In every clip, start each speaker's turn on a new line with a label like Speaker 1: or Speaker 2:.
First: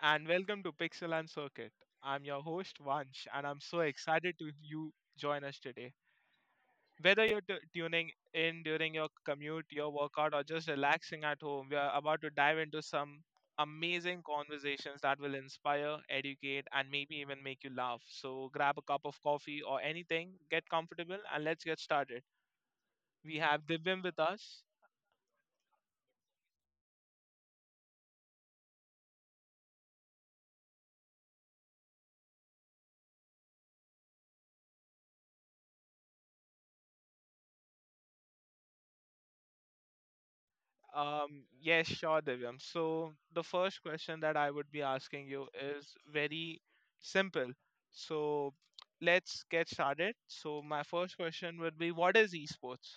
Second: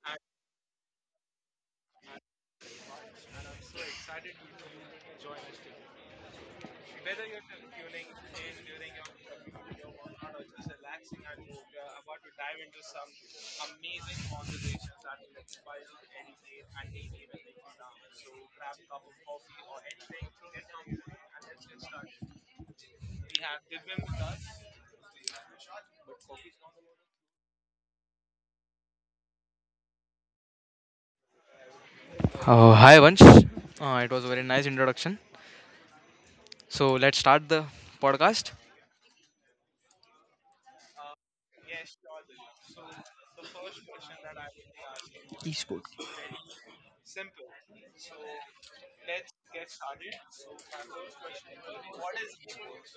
Speaker 1: and welcome to Pixel and Circuit. I'm your host Vansh, and I'm so excited to you join us today. Whether you're tuning in during your commute, your workout, or just relaxing at home, we are about to dive into some amazing conversations that will inspire, educate, and maybe even make you laugh. So grab a cup of coffee or anything, get comfortable, and let's get started. We have Divyam with us.
Speaker 2: Hi, Vansh. It was a very nice introduction. So let's start the podcast.
Speaker 1: Yes, sure, Divyam. So the first question that I would be asking you
Speaker 2: Esports
Speaker 1: is very simple. So let's get started. So my first question would be, what is esports?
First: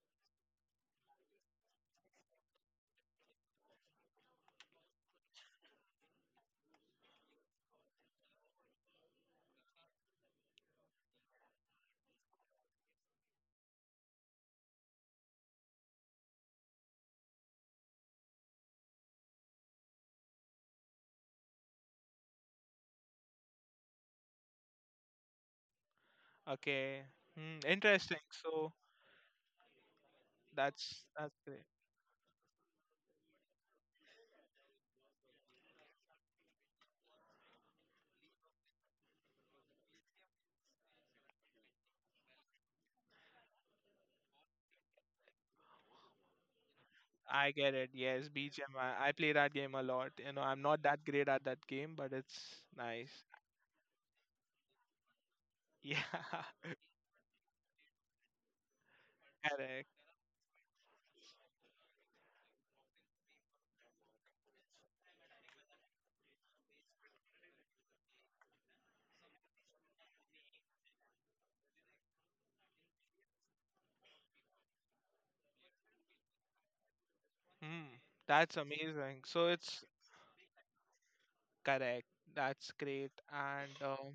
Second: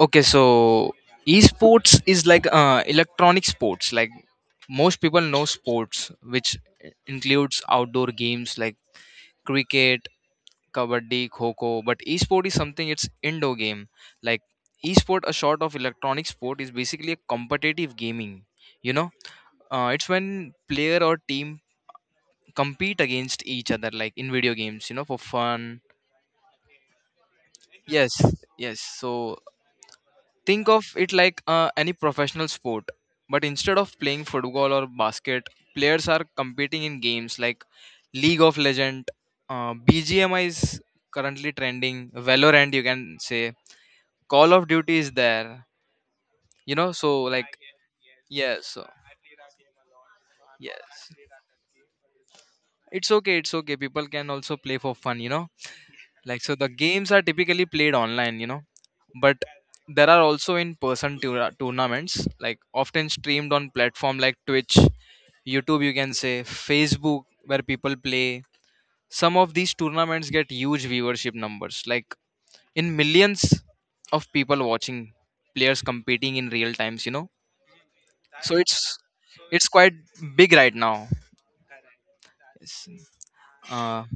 Speaker 2: Okay, so esports is like electronic sports. Like most people know sports, which includes outdoor games like cricket, kabaddi, kho. But esport is something, it's indoor game. Like esport, a sort of electronic sport, is basically a competitive gaming. You know, it's when player or team compete against each other, like in video games, you know, for fun.
Speaker 1: Okay, hmm,
Speaker 2: yes
Speaker 1: interesting. So
Speaker 2: yes so think of
Speaker 1: that's
Speaker 2: it
Speaker 1: that's
Speaker 2: like
Speaker 1: great.
Speaker 2: any professional sport, but instead of playing football or basket, players are competing in games like league of legend, bgmi is currently trending, valorant you can say, call of duty is there, you know. So like,
Speaker 1: I get it. Yes,
Speaker 2: yes.
Speaker 1: BGMI.
Speaker 2: so
Speaker 1: I play that game a lot. You know, I'm not that
Speaker 2: yes
Speaker 1: great at that game, but it's
Speaker 2: it's
Speaker 1: nice.
Speaker 2: okay it's okay people can also play for fun, you know.
Speaker 1: Yeah,
Speaker 2: Like, so the games are typically played online, you know, but
Speaker 1: correct.
Speaker 2: there are also in person tournaments, like often streamed on platform like twitch, youtube you can say, facebook, where people play. Some of these tournaments get huge viewership numbers, like in millions of people watching players competing in real times, you know.
Speaker 1: Hmm,
Speaker 2: so
Speaker 1: that's
Speaker 2: it's
Speaker 1: amazing. So
Speaker 2: it's
Speaker 1: it's
Speaker 2: quite big right now.
Speaker 1: correct. That's
Speaker 2: Yes.
Speaker 1: great. And
Speaker 2: Uh,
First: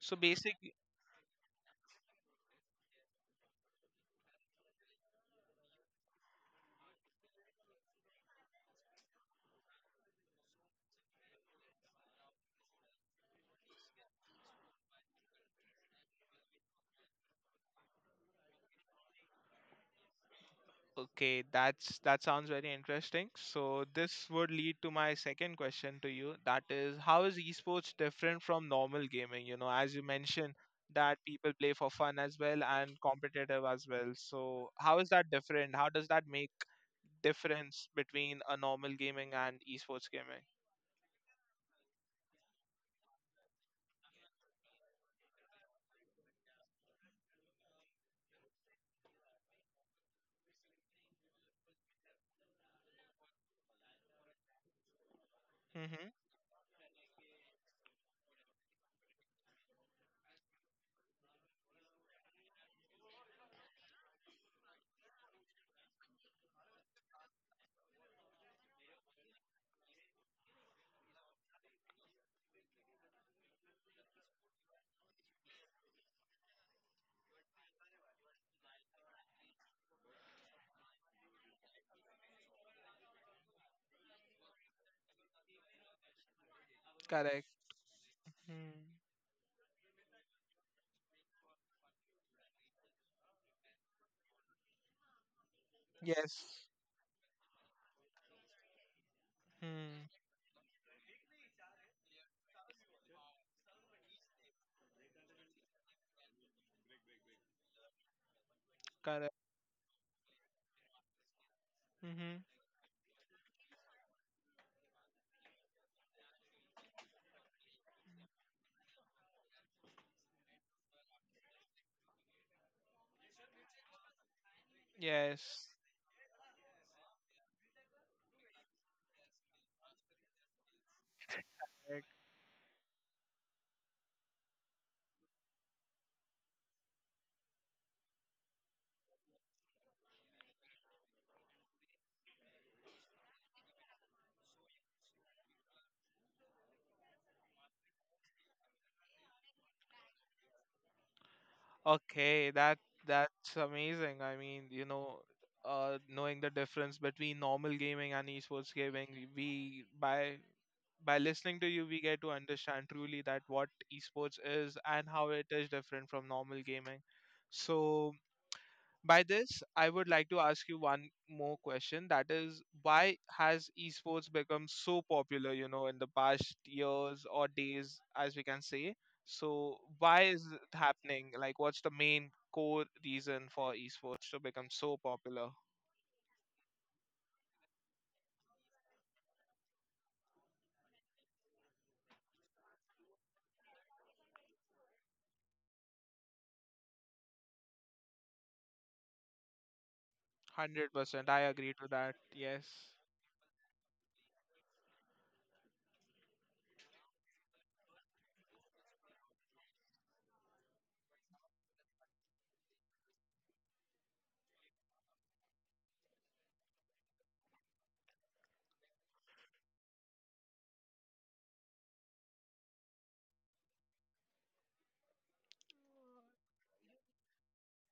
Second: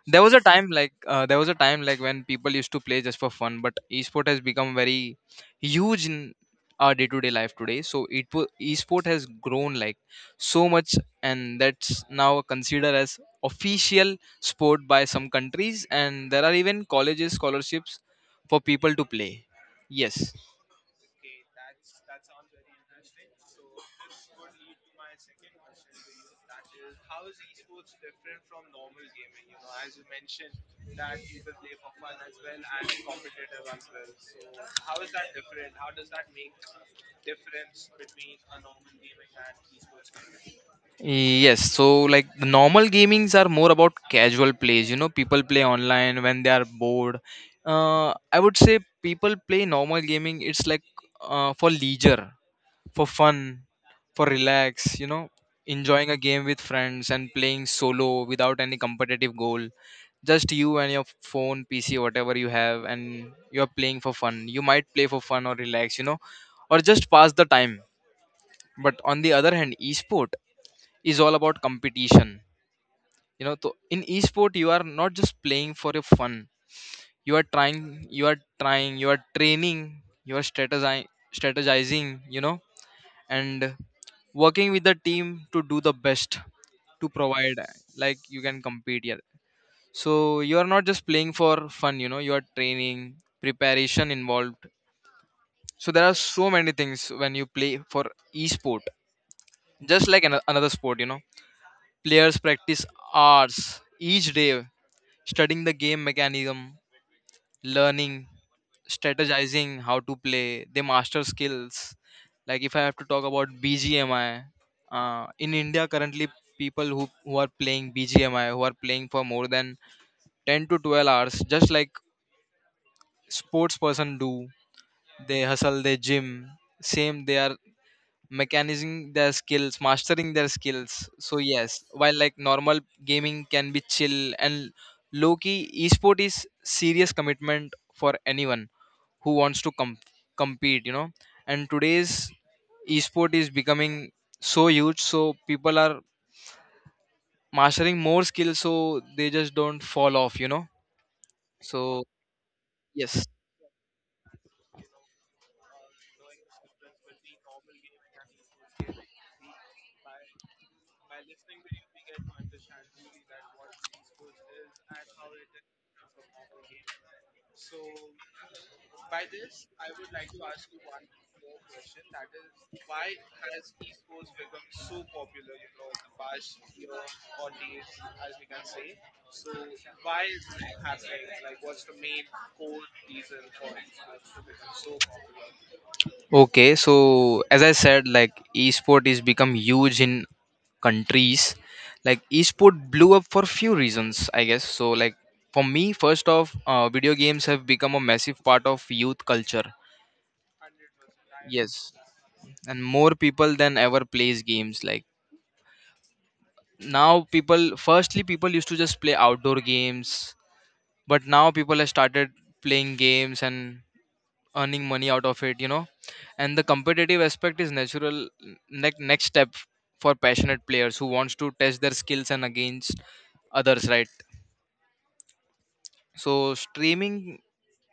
Speaker 1: so basic.
Speaker 2: there was a time like when people used to play just for fun, but esport has become very huge in our day-to-day life today. So esport has grown like so much, and that's now considered as official sport by some countries, and there are even colleges scholarships for people to play. Yes.
Speaker 1: Okay, that sounds very interesting. So this would lead to my second question to you. That is, how is esports different from normal gaming? You know, as you mentioned that people play for fun as well and competitive as well. So how is that different? How does that make difference between a normal gaming and esports gaming?
Speaker 2: Yes, so like the normal gamings are more about casual plays. You know, people play online when they are bored. I would say people play normal gaming. It's like for leisure, for fun, for relax. You know, enjoying a
Speaker 1: Mm-hmm.
Speaker 2: game with friends and playing solo without any competitive goal. Just you and your phone, PC, whatever you have, and you're playing for fun. You might play for fun or relax. You know, or just pass the time. But on the other hand, esport is all about competition, you know. So in esport, you are not just playing for your fun, you are trying, you are training, you are strategizing, you know, and working with the team to do the best, to
Speaker 1: Correct.
Speaker 2: provide, like, you can
Speaker 1: Hmm.
Speaker 2: compete, yeah. So you are not just playing for fun, you know, you are training, preparation involved. So there are so
Speaker 1: Yes.
Speaker 2: many things when you play for esport, just
Speaker 1: Hmm.
Speaker 2: like another sport, you know. Players practice hours each day, studying the game mechanism, learning,
Speaker 1: Correct.
Speaker 2: strategizing how to play, they master skills.
Speaker 1: Mm-hmm.
Speaker 2: Like if I have to talk about BGMI, in India currently, people who are playing BGMI, who are playing for more than 10 to 12 hours, just like sports person do, they
Speaker 1: Yes.
Speaker 2: hustle, they gym, same. They are mechanizing their skills, mastering their skills. So yes, while like normal gaming can be chill and low key, esport is serious commitment for anyone who wants to compete, you know. And today's esport is becoming so huge, so people are mastering more skills so they just don't fall off, you know. So
Speaker 1: Okay, that
Speaker 2: yes.
Speaker 1: that's amazing. I mean, you know, knowing the difference between normal gaming and esports gaming, we by listening to you, we get to understand truly that what esports is and how it is different from normal gaming. So by this, I would like to ask you one more question. That is, why has esports become so popular, you know, in the past years or days, as we can say? So, why is it happening? Like, what's the main core reason for esports to become so popular?
Speaker 2: Okay, so as I said, like esport is become huge in countries. Like esport blew up for few reasons, I guess. So like for me, first off, video games have become a massive part of youth culture.
Speaker 1: 100%. I agree to
Speaker 2: Yes,
Speaker 1: that. Yes.
Speaker 2: and more people than ever plays games. Like now, people firstly people used to just play outdoor games, but now people have started playing games and earning money out of it, you know. And the competitive aspect is natural next step for passionate players who wants to test their skills and against others, right. So streaming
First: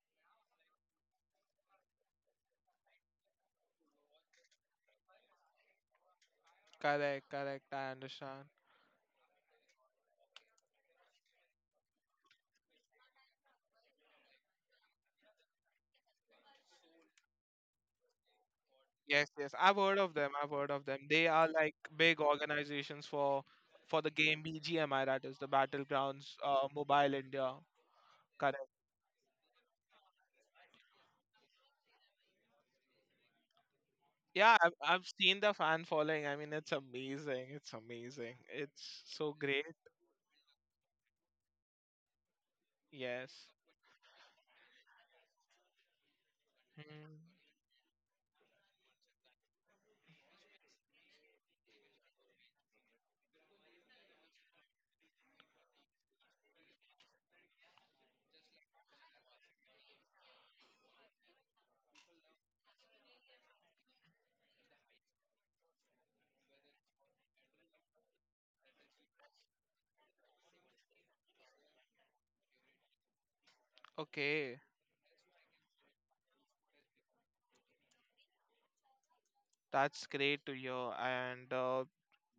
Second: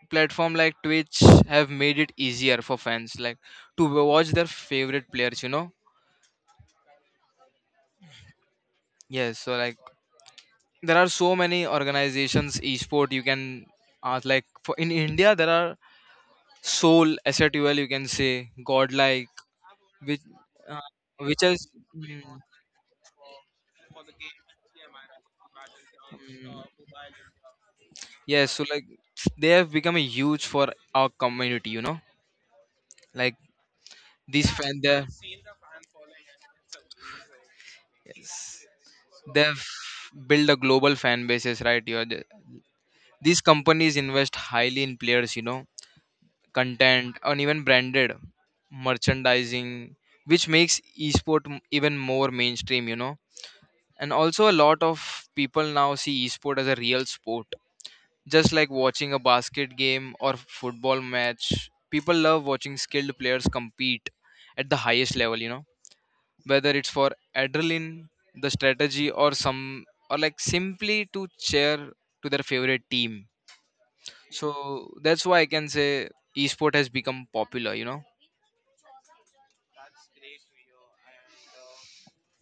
Speaker 2: platform like twitch have made it easier for fans, like, to watch their favorite players, you know.
Speaker 1: Correct, correct. I understand.
Speaker 2: Yes, so like there are so many organizations esport you can ask. Like for in india, there are soul asset you can say, godlike,
Speaker 1: Yes, yes, I've heard of
Speaker 2: which
Speaker 1: them. I've heard
Speaker 2: uh,
Speaker 1: of them. They
Speaker 2: which
Speaker 1: are
Speaker 2: has
Speaker 1: like big organizations for the game BGMI, that is the Battlegrounds Mobile India.
Speaker 2: yes.
Speaker 1: Correct.
Speaker 2: So like they have become a huge for our community, you know. Like these
Speaker 1: Yeah, I've
Speaker 2: fan, they
Speaker 1: I've seen the fan following. I mean, it's amazing. It's amazing. It's so
Speaker 2: they've
Speaker 1: great.
Speaker 2: built a global fan bases, right? You're the- these
Speaker 1: Yes.
Speaker 2: companies invest highly in players, you know, content
Speaker 1: Hmm.
Speaker 2: and even branded merchandising, which makes esport even more mainstream, you know. And also, a lot of people now see esport as a real sport. Just like watching a basket game or football match, people love watching skilled players compete at the highest level, you know, whether it's for adrenaline, the strategy, or some, or like simply to cheer to their favorite team.
Speaker 1: Okay,
Speaker 2: So that's why I can say esport has become popular, you know.
Speaker 1: that's great to hear. And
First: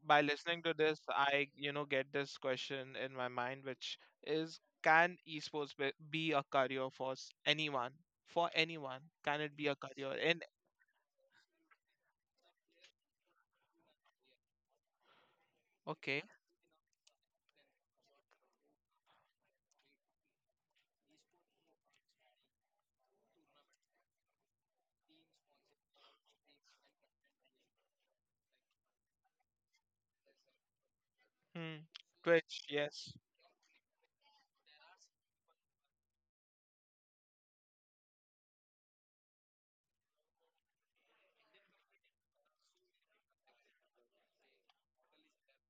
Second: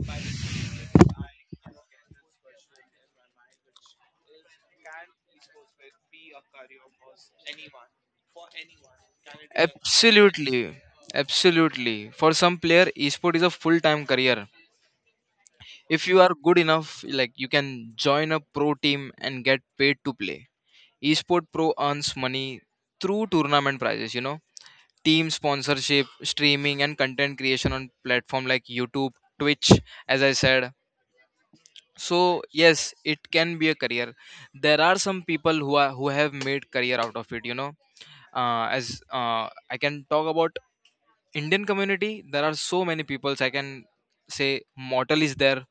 Speaker 1: by listening to this, I, you know, get this question in my mind, which is can esports be a career for anyone? For anyone, can it be a career? And
Speaker 2: Absolutely, absolutely. For some player, esport is a full time career. If you
Speaker 1: okay,
Speaker 2: are good enough, like, you can join a pro team and get paid to play. Esport Pro earns money through tournament prizes, you know, team sponsorship, streaming, and content creation on platform like YouTube, Twitch, as I said.
Speaker 1: hmm.
Speaker 2: So
Speaker 1: Twitch,
Speaker 2: yes,
Speaker 1: yes.
Speaker 2: it can be a career. There are some people who have made career out of it, you know. As I can talk about Indian community, there are so many peoples. I can say Mortal is there,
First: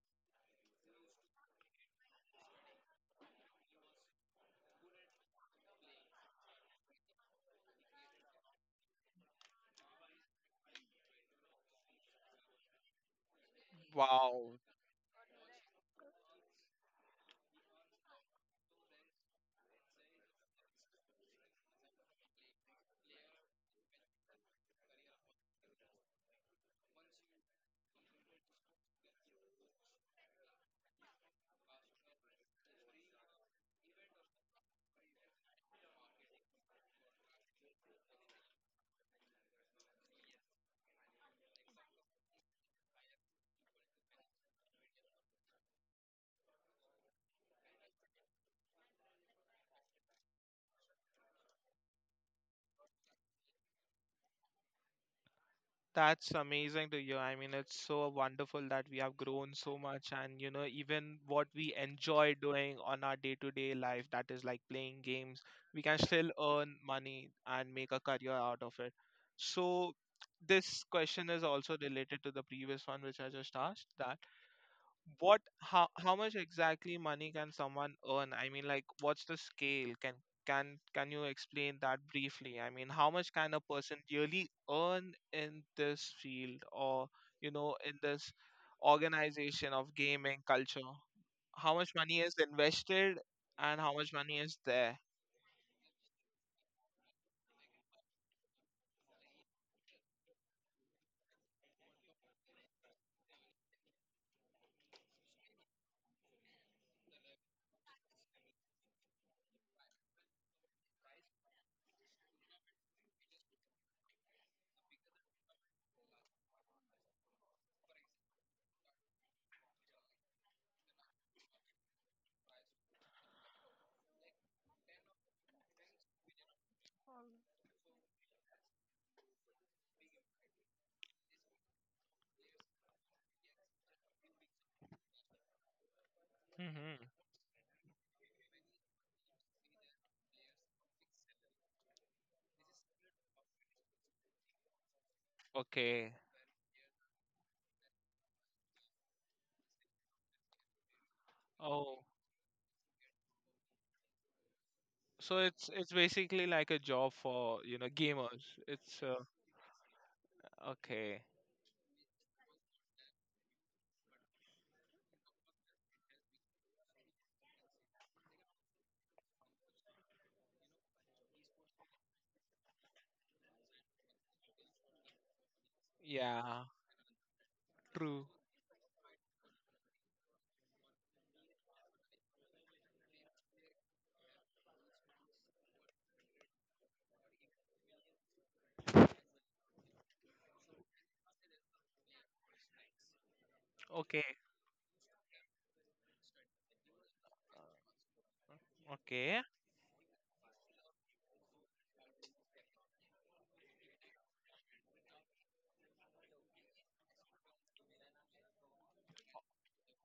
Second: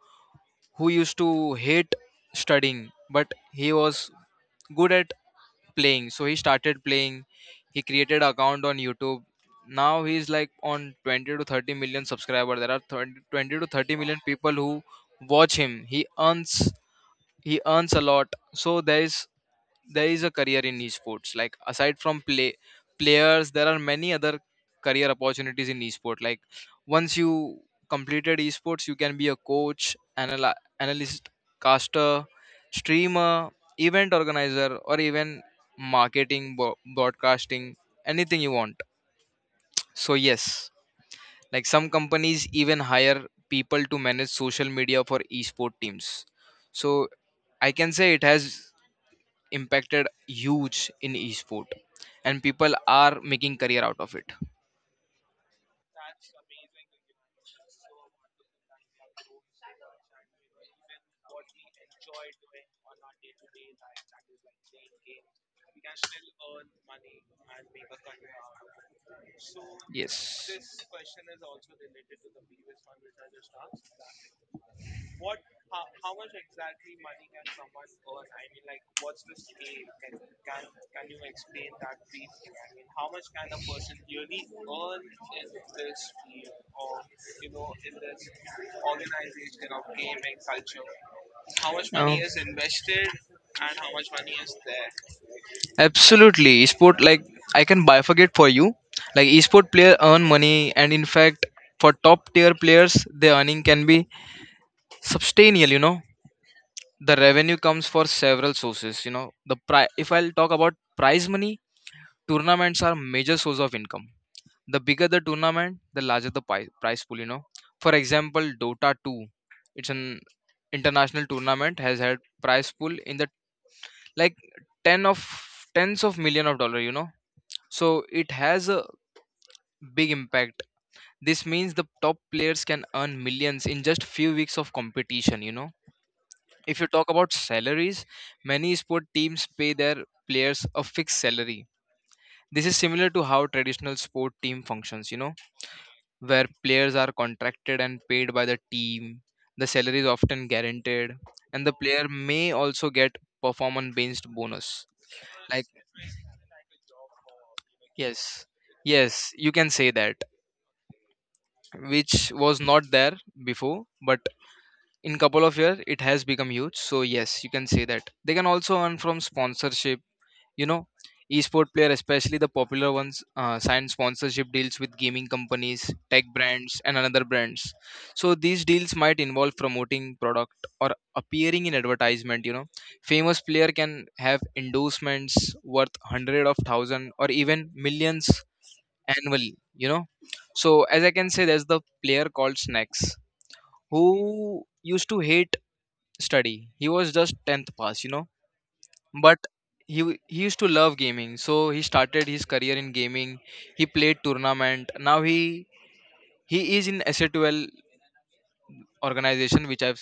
Speaker 2: who used to hate studying, but he was good at playing, so he started playing. He created account on youtube. Now he's like on 20 to 30 million subscriber. There are 30 20 to 30 million people
Speaker 1: Wow,
Speaker 2: who watch him. He earns, he earns a lot. So there is a career in esports. Like aside from play players, there are many other career opportunities in esports. Like once you completed esports, you can be a coach, analyst, caster, streamer, event organizer, or even marketing, broadcasting, anything you want. So yes, like some companies even hire people to manage social media for esport teams. So I can say it has impacted huge in esport, and people are making career out of it.
Speaker 1: that's amazing to hear. I mean, it's so wonderful that we have grown so much, and you know, even what we enjoy doing on our day-to-day life, that is like playing games, we can still earn money and make a career out of it. So,
Speaker 2: Yes.
Speaker 1: this question is also related to the previous one, which I just asked that what how much exactly money can someone earn? I mean, like, what's the scale? Can you explain that briefly? I mean, how much can a person really earn in this field or, you know, in this organization of gaming culture? How much money is invested
Speaker 2: Um,
Speaker 1: and how much money is there?
Speaker 2: Absolutely, esport, like, I can bifurcate for you. Like esport player earn money, and in fact, for top tier players, their earning can be substantial. You know, the revenue comes for several sources. You know, if I'll talk about prize money, tournaments are major source of income. The bigger the tournament, the larger the prize pool. You know, for example, Dota Two, it's an international tournament, has had prize pool in the, like, ten of tens of million of dollar. You know, so it has a big impact. This means the top players can earn millions in just few weeks of competition, you know. If you
Speaker 1: Mm-hmm.
Speaker 2: talk about salaries, many sport teams pay their players a fixed salary. This is similar to how traditional sport team functions, you know,
Speaker 1: Okay.
Speaker 2: where players are contracted and paid by the team. The salary is often guaranteed, and the
Speaker 1: Oh,
Speaker 2: player may also get performance based bonus.
Speaker 1: so
Speaker 2: Like,
Speaker 1: it's basically like a job for, you know, gamers.
Speaker 2: yes.
Speaker 1: It's
Speaker 2: Yes, you can say that,
Speaker 1: okay.
Speaker 2: which was not there before, but in couple of years it has become huge. So yes, you can say that. They can also earn from sponsorship, you know. Esport player, especially the popular ones, sign sponsorship deals with gaming companies, tech
Speaker 1: Yeah,
Speaker 2: brands, and another brands.
Speaker 1: true.
Speaker 2: So these deals might involve promoting product or appearing in advertisement, you know. Famous player can have endorsements worth hundred of thousand or even millions annually, you know. So as I can say, there's the player called snacks, who
Speaker 1: Okay.
Speaker 2: used to hate study. He was just 10th pass, you know,
Speaker 1: Okay.
Speaker 2: but he used to love gaming, so he started his career in gaming. He played tournament. Now he is in s2l organization, which I've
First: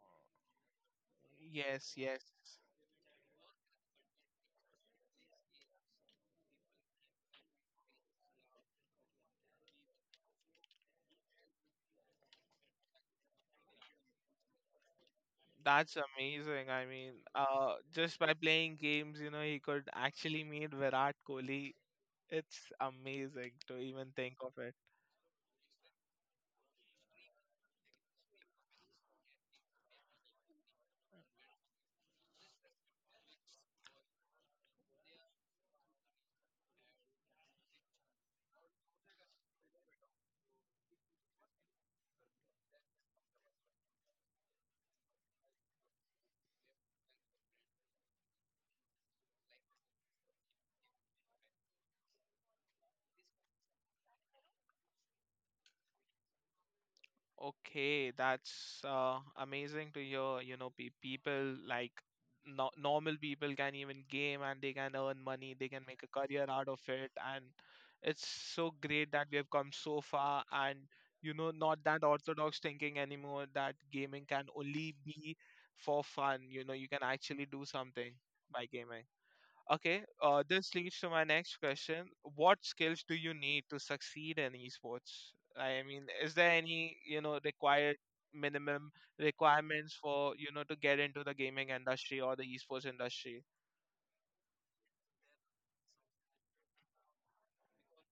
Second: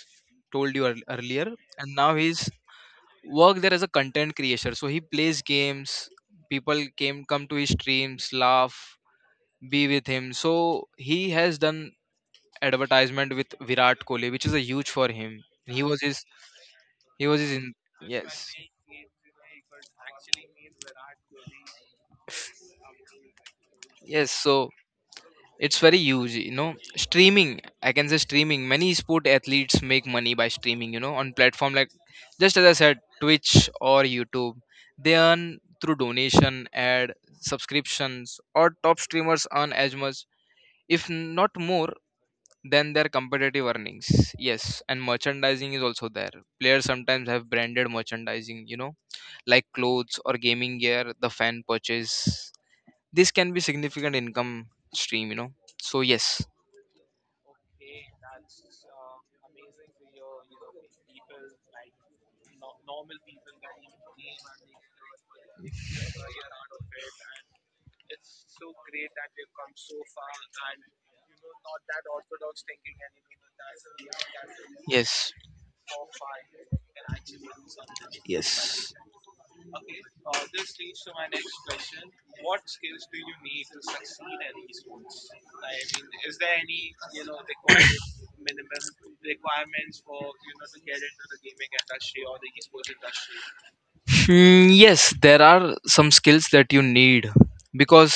Speaker 2: told you earlier.
Speaker 1: Yes,
Speaker 2: And now
Speaker 1: yes.
Speaker 2: he's work there as a content creator, so he plays games. People came come to his streams, laugh, be with him. So he has done advertisement with Virat Kohli, which is a huge for him.
Speaker 1: That's amazing. I mean,
Speaker 2: He was his in,
Speaker 1: just by
Speaker 2: yes,
Speaker 1: playing games, you know, he could actually meet Virat Kohli. It's amazing to even
Speaker 2: yes.
Speaker 1: think of
Speaker 2: So
Speaker 1: it.
Speaker 2: it's very huge. You know, streaming, I can say. Streaming, many sport athletes make money by streaming, you know, on platform like, just as I said, Twitch or YouTube. They earn through donation, ad, subscriptions, or top streamers earn as much, if not more, than their competitive earnings. Yes, and merchandising is also there. Players sometimes have branded merchandising, you know, like clothes or gaming gear the fan purchase. This can be significant income stream, you know. So yes,
Speaker 1: Okay, that's amazing to hear. You know, pe people like no normal people can even game and they can earn money, they can make a career out of it. And it's so great that we have come so far and, you know, not that orthodox thinking anymore that gaming can only
Speaker 2: yes,
Speaker 1: be for fun. You know, you can actually do something by
Speaker 2: yes.
Speaker 1: gaming. Okay, this leads to my next question. What skills do you need to succeed in esports? I mean, is there any, you know, required minimum requirements for, you know, to get into the gaming industry or the esports industry?
Speaker 2: Hmm, yes there are some skills that you need, because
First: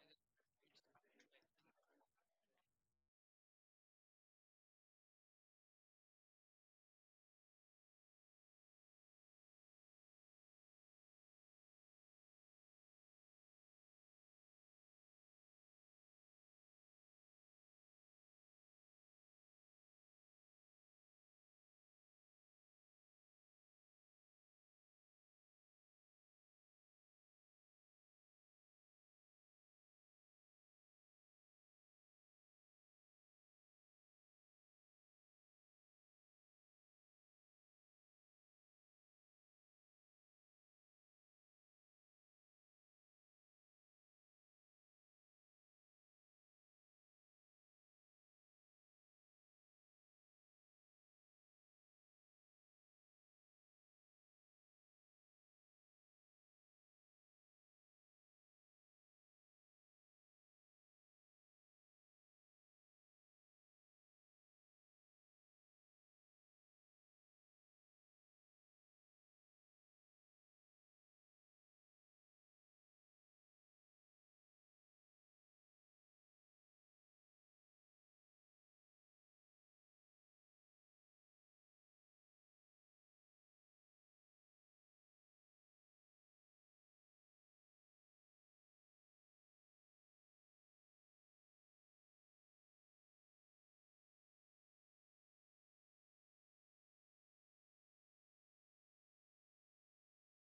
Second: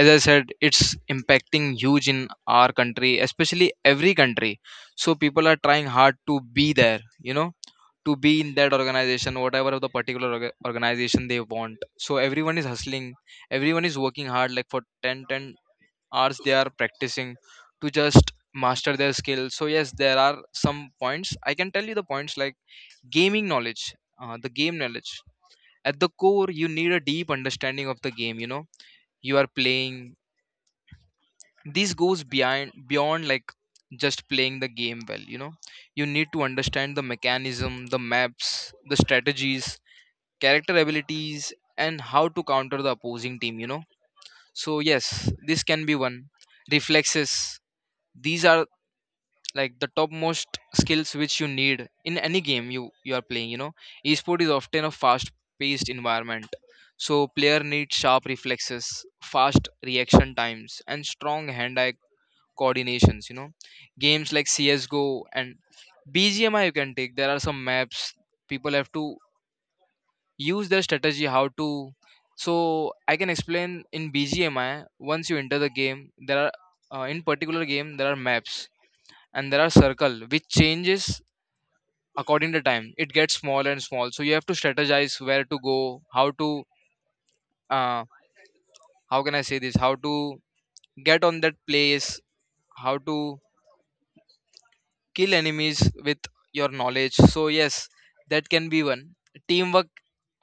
Speaker 2: as I said, it's impacting huge in our country, especially every country. So people are trying hard to be there, you know, to be in that organization, whatever of the particular organization they want. So everyone is hustling, everyone is working hard, like for ten hours they are practicing to just master their skill. So yes, there are some points I can tell you. The points like gaming knowledge, the game knowledge at the core. You need a deep understanding of the game you are playing. This goes beyond like just playing the game well. You need to understand the mechanism, the maps, the strategies, character abilities, and how to counter the opposing team. So yes, this can be one. Reflexes. These are like the topmost skills which you need in any game you are playing. Esport is often a fast paced environment, so player need sharp reflexes, fast reaction times, and strong hand eye coordinations. Games like CSGO and BGMI you can take. There are some maps. People have to use their strategy how to. So I can explain in BGMI. Once you enter the game, there are, in particular game, there are maps, and there are circle which changes according to time. It gets small and small, so you have to strategize where to go, how to, uh, how can I say this, how to get on that place, how to kill enemies with your knowledge. So yes, that can be one. Teamwork.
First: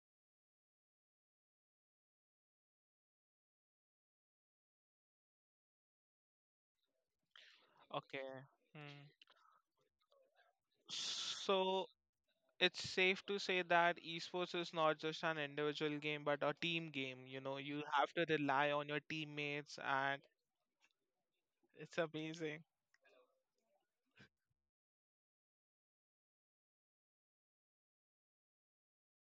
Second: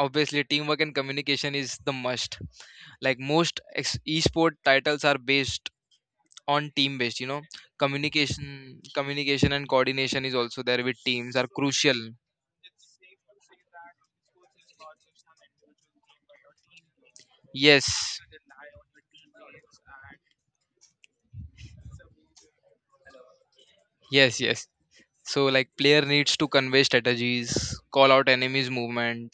Speaker 2: Obviously teamwork and communication is the must. Like most esport titles are based on team based.
Speaker 1: Okay.
Speaker 2: Communication.
Speaker 1: Hmm.
Speaker 2: Communication and coordination is also there with teams are
Speaker 1: So,
Speaker 2: crucial.
Speaker 1: it's safe to say that esports is not just an individual game but a team game, you know, you
Speaker 2: Yes.
Speaker 1: have to rely on your teammates and it's amazing.
Speaker 2: Yes, yes. So like player needs to convey strategies, call out enemies' movement,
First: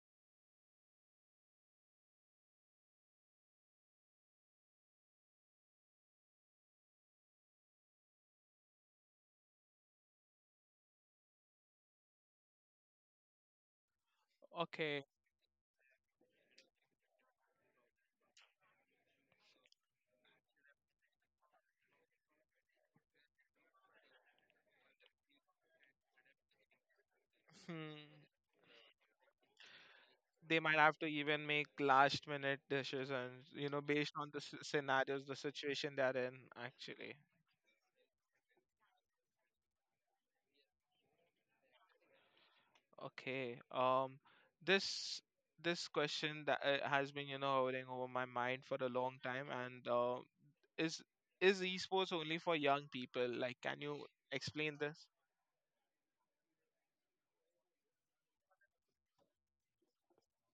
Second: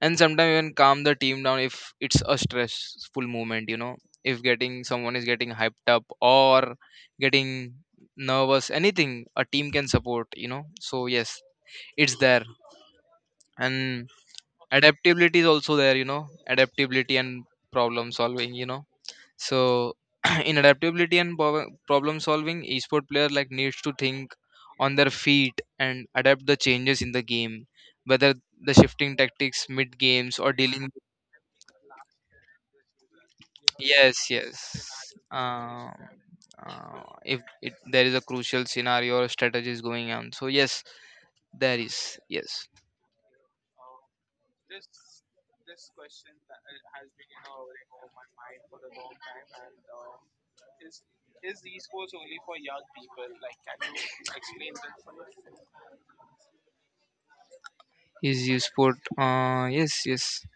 Speaker 2: and sometimes even calm the team down if it's a stressful movement. If getting someone is getting hyped up or getting nervous, anything a team can support. So yes, it's there. And
Speaker 1: Okay.
Speaker 2: adaptability is also there. Adaptability and problem solving. So, in adaptability and problem solving, esport player like needs to think on their feet and adapt the changes in the game,
Speaker 1: Hmm.
Speaker 2: whether the shifting tactics mid games or
Speaker 1: They might
Speaker 2: dealing with.
Speaker 1: have to even make last minute decisions, you know, based
Speaker 2: Yes,
Speaker 1: on the
Speaker 2: yes.
Speaker 1: scenarios, the
Speaker 2: Uh,
Speaker 1: situation they're in. Actually,
Speaker 2: if it, there is a crucial scenario or strategy is going on, so yes, there is. Yes,
Speaker 1: okay um this question that has been, you know, hovering over my mind for a long time, and is is esports only for young people? Like, can you explain this?
Speaker 2: is esport. Yes, yes.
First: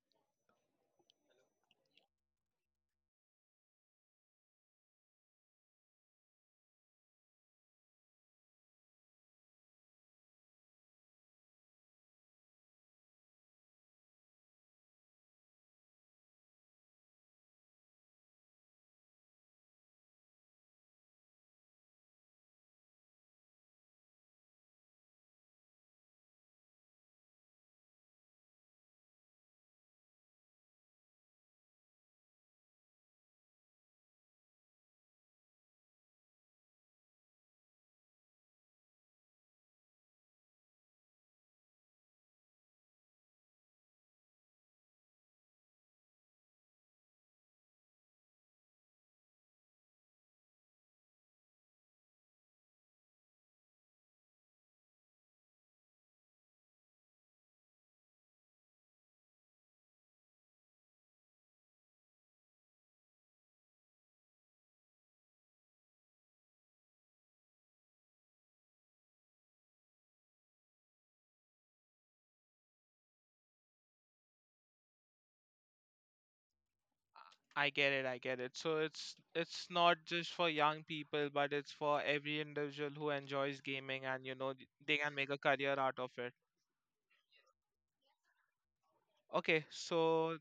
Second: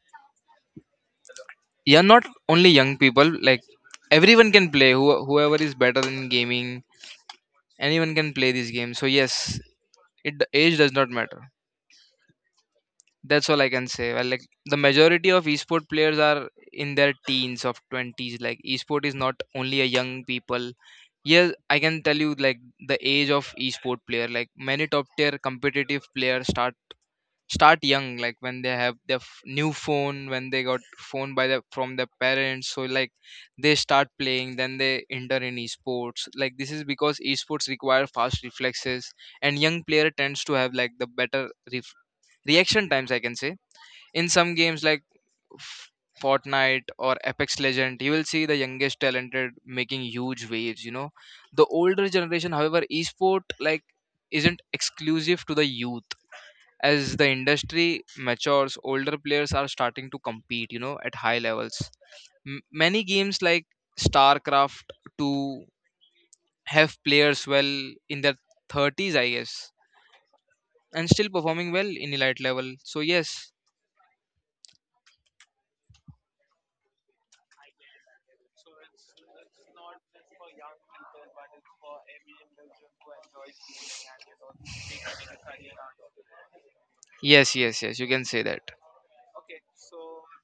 Speaker 2: Yeah, not only young people. Like everyone can play. Who, whoever is better in gaming, anyone can play this game. So yes, it the age does not matter. That's all I can say. Well, like the majority of esport players are in their teens of 20s. Like esport is not only a young people. Yes, I can tell you like the age of esport player, like many top tier competitive players start young, like when they have their new phone, when they got phone by the from their parents. So like they start playing, then they enter in esports. Like this is because esports require fast reflexes, and young player tends to have like the better reaction times I can say. In some games like F- Fortnite or Apex Legend, you will see the youngest talented making huge waves. The older generation, however, esport like isn't exclusive to the youth. As the industry matures, older players are starting to compete, at high levels. Many games like Starcraft 2 have players well in their 30s I guess, and still performing well in elite level. So yes.
Speaker 1: I get it, I get it. So it's not just for young people, but it's for every individual who enjoys gaming, and you know they can make a career out of it.
Speaker 2: Yes, yes, yes, you can say that.
Speaker 1: Okay, so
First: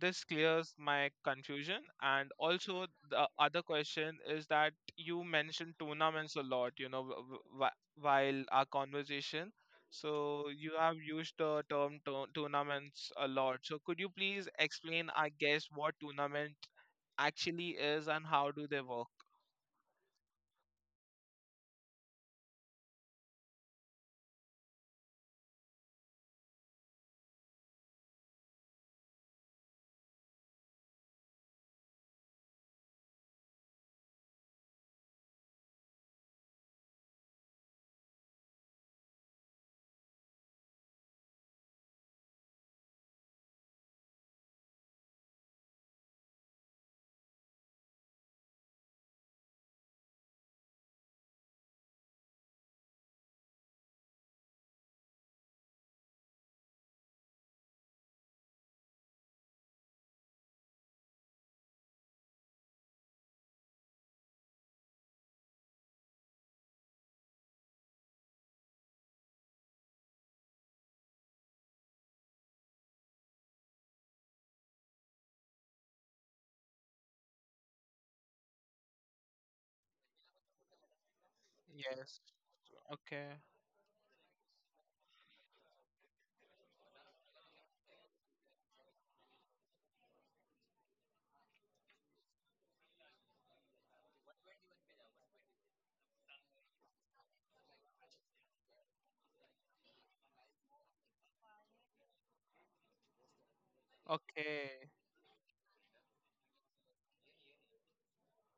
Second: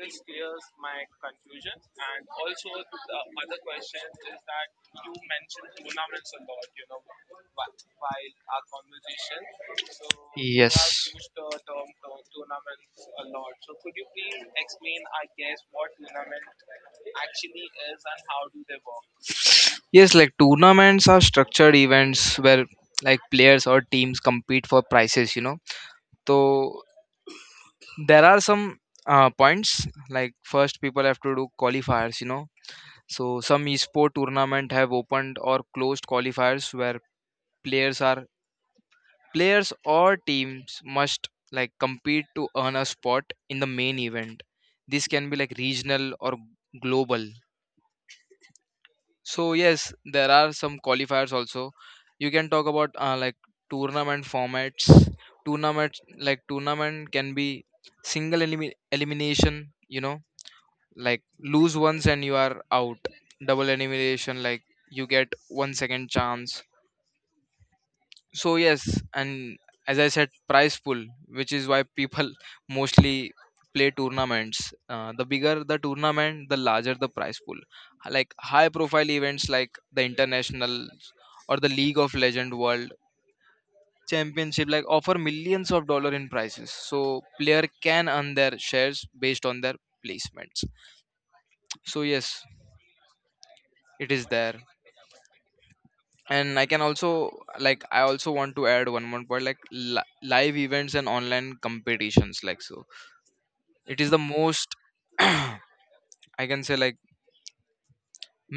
Speaker 1: this clears my confusion, and also the other question is that you mentioned tournaments a lot, you know, w- while our conversation. So you have
Speaker 2: Yes.
Speaker 1: used the term tournaments a lot, so could you please explain, I guess, what tournament actually is and how do they work?
Speaker 2: Yes, like tournaments are structured events where like players or teams compete for prizes, you know. So there are some points like first people have to do qualifiers, you know. So some esport tournament have opened or closed qualifiers where players are. Players or teams must like compete to earn a spot in the main event. This can be like regional or global. So yes, there are some qualifiers also. You can talk about like tournament formats. Tournament, like tournament can be single elimination. You know, like lose once and you are out. Double elimination, like you get one second chance. So yes. And as I said, prize pool, which is why people mostly play tournaments. The bigger the tournament, the larger the prize pool. Like high profile events like The International or the League of
Speaker 1: Yes.
Speaker 2: Legend world
Speaker 1: Okay.
Speaker 2: championship like offer millions of dollar in prizes. So player can earn their shares based on their placements. So yes, it is there. And I can also, like I also want to add one more point, like live events and online competitions. Like so it is the most
Speaker 1: Okay.
Speaker 2: I can say, like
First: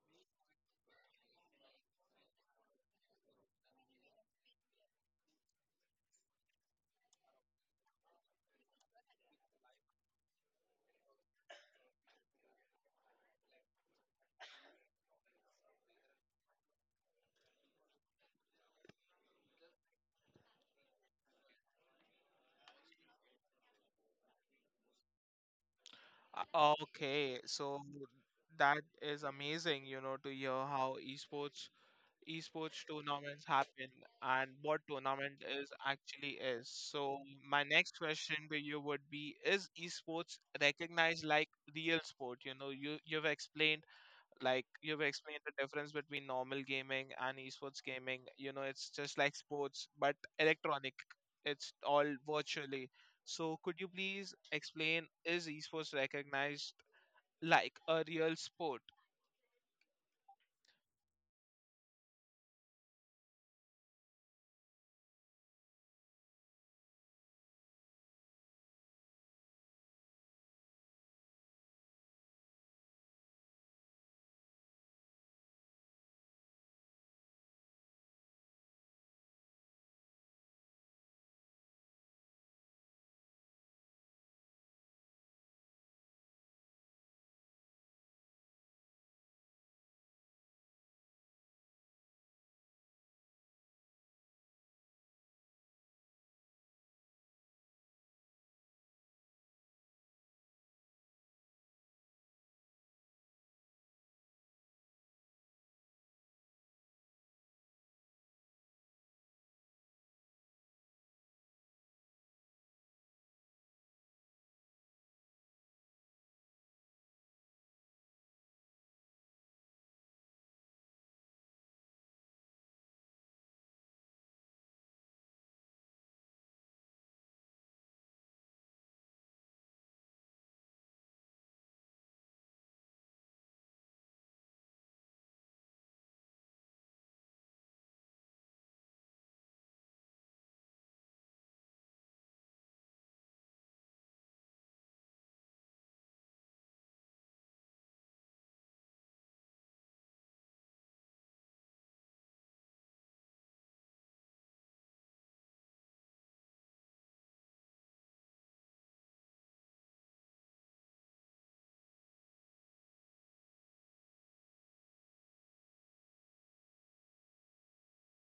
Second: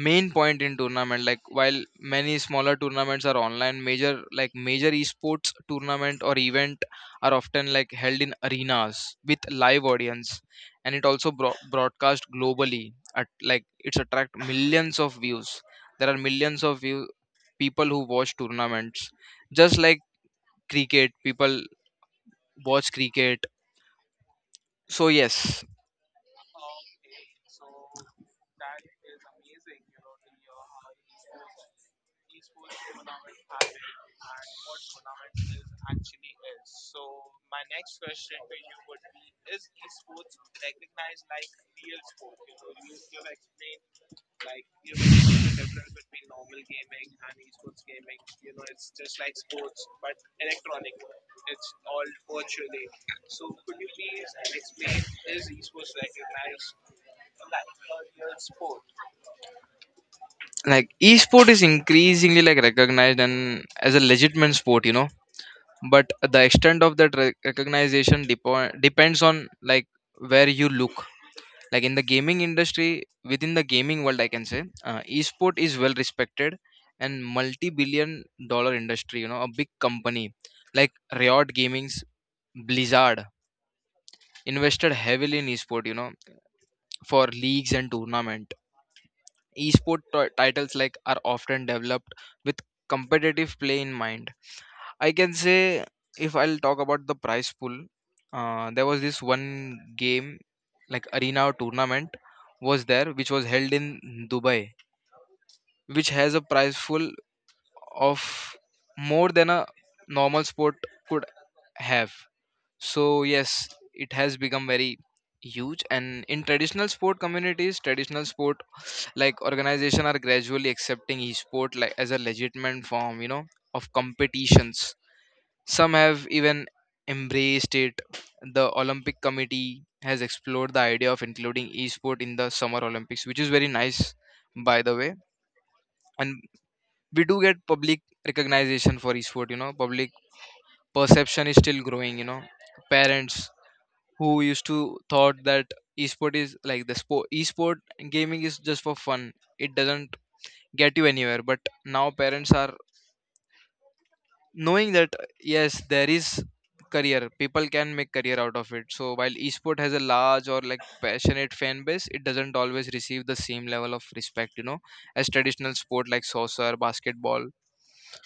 Speaker 2: main point in tournament. Like while many smaller tournaments are online, major like major esports tournament or event are often like held in arenas with live audience, and it also broadcast globally, at like it's attract millions of views. There are millions of view people who watch tournaments, just like cricket people watch cricket. So yes.
Speaker 1: Okay, so that is amazing, you know, to hear how esports esports tournaments happen and what tournament is actually is. So my next question to you would be, is esports recognized like real sport? You know, you you've explained like you've explained the difference between normal gaming and esports gaming. You know, it's just like sports but electronic. It's all virtually. So could you please explain, is esports recognized like a real sport?
Speaker 2: Like esport is increasingly like recognized and as a legitimate sport, you know. But the extent of that recognition depends on like where you look. Like in the gaming industry, within the gaming world I can say, esport is well respected and multi-billion dollar industry, you know. A big company like Riot Gaming's, Blizzard, invested heavily in esport, you know, for leagues and tournaments. Esport titles like are often developed with competitive play in mind. I can say, if I'll talk about the prize pool, there was this one game like arena or tournament was there which was held in Dubai, which has a prize pool of more than a normal sport could have. So yes, it has become very huge. And in traditional sport communities, traditional sport like organization are gradually accepting esport like as a legitimate form, you know, of competitions. Some have even embraced it. The Olympic committee has explored the idea of including esport in the summer Olympics, which is very nice by the way. And we do get public recognition for esport, you know, public perception is still growing, you know. Parents who used to thought that esport is like the sport, esport gaming is just for fun, it doesn't get you anywhere. But now parents are knowing that yes, there is career, people can make career out of it. So while esport has a large or like passionate fan base, it doesn't always receive the same level of respect, you know, as traditional sport like soccer, basketball.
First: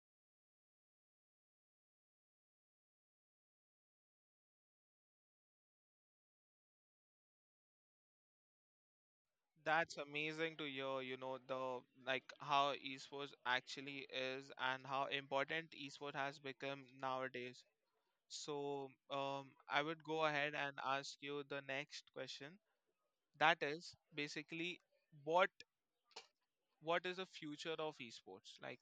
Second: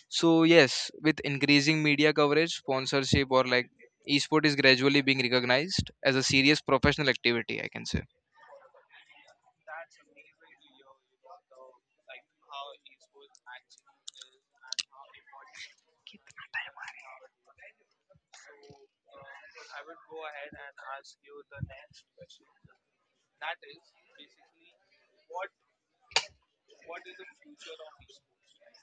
Speaker 2: So yes, with increasing media coverage, sponsorship, or like esport is gradually being recognized as a serious professional activity, I can say.
Speaker 1: That's amazing to hear, you know, the like how esports actually is and how important esports has become nowadays. So, I would go ahead and ask you the next question. That is basically what what is the future of esports? Like,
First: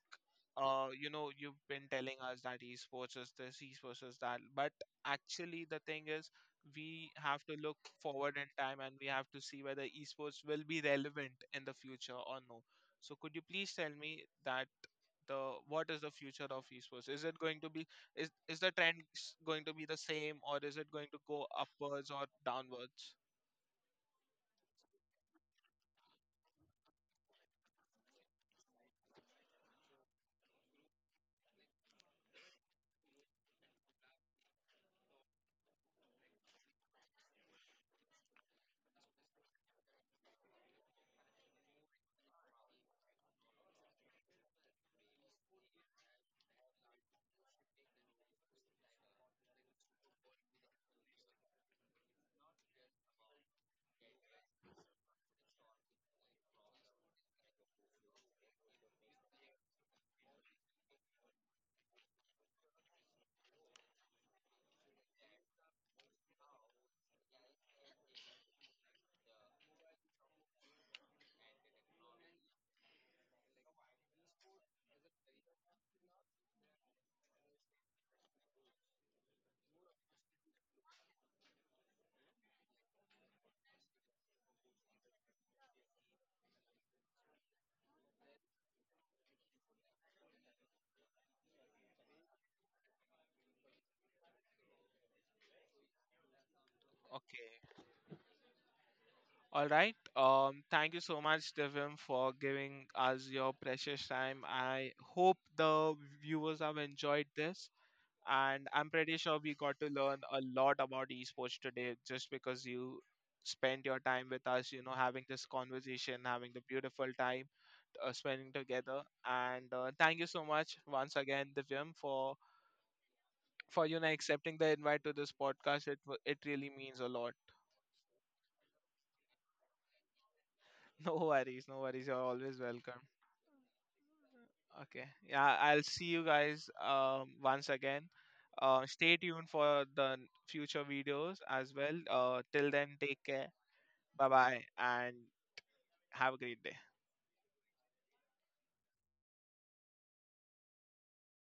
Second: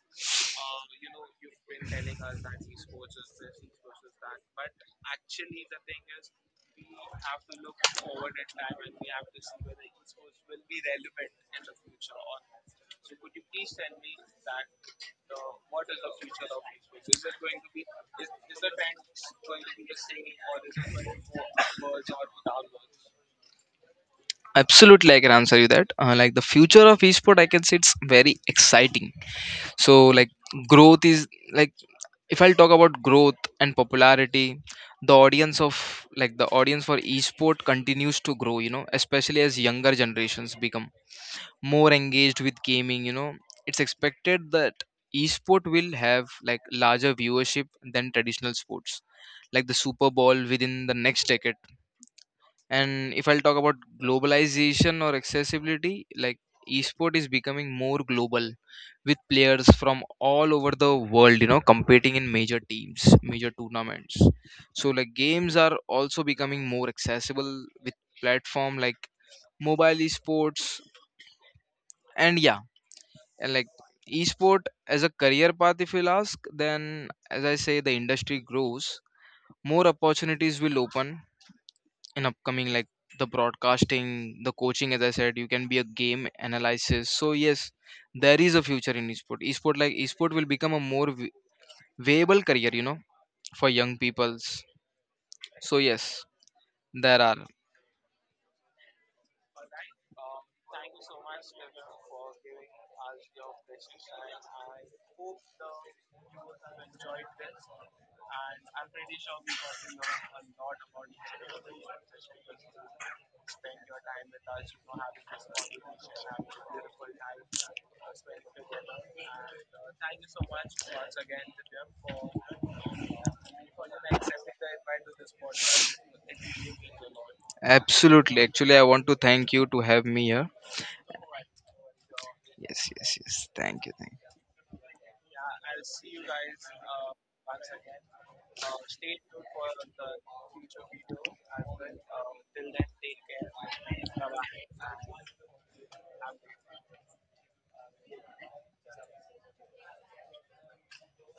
Speaker 1: you know, you've been telling us that esports is this, esports is that, but actually the thing is, we have to look forward in time and we have to see whether esports will be relevant in the future or no. So could you please tell me that the what is the future of esports? Is it going to be is the trend going to be the same or is it going to go upwards or downwards?
Speaker 2: Absolutely, I can answer you that. Like the future of esport, I can say it's very exciting. So like growth is like, if I'll talk about growth and popularity, the audience of like the audience for esport continues to grow, you know, especially as younger generations become more engaged with gaming, you know. It's expected that esport will have like larger viewership than traditional sports like the Super Bowl within the next decade. And if I'll talk about globalization or accessibility, like esport is becoming more global, with players from all over the world, you know, competing in major teams, major tournaments. So like games are also becoming more accessible with platform like mobile esports. And yeah, and like esport as a career path, if you'll ask, then as I say the industry grows, more opportunities will open in upcoming like the broadcasting, the coaching. As I said, you can be a game analysis. So yes, there is a future in esport. Esport like esport will become a more viable career, you know, for young peoples. So yes, there are.
Speaker 1: Okay. All right. Thank you so much, Devim, for giving us your precious time. I hope the viewers have enjoyed this, and I'm pretty sure we got to learn a lot about esports today just because you spent your time with us, you know, having this conversation, having the beautiful time spending together. And thank you so much once again, Devim, for you know accepting the invite to this podcast. It really means a lot.
Speaker 2: Absolutely, actually I want to thank you to have me here.
Speaker 1: No worries, no worries. You're always
Speaker 2: Yes,
Speaker 1: welcome.
Speaker 2: yes, yes, thank you, thank you.
Speaker 1: Okay. Yeah, I'll see you guys once again. Stay tuned for the future videos as well. Till then, take care. Bye bye, and have a great day.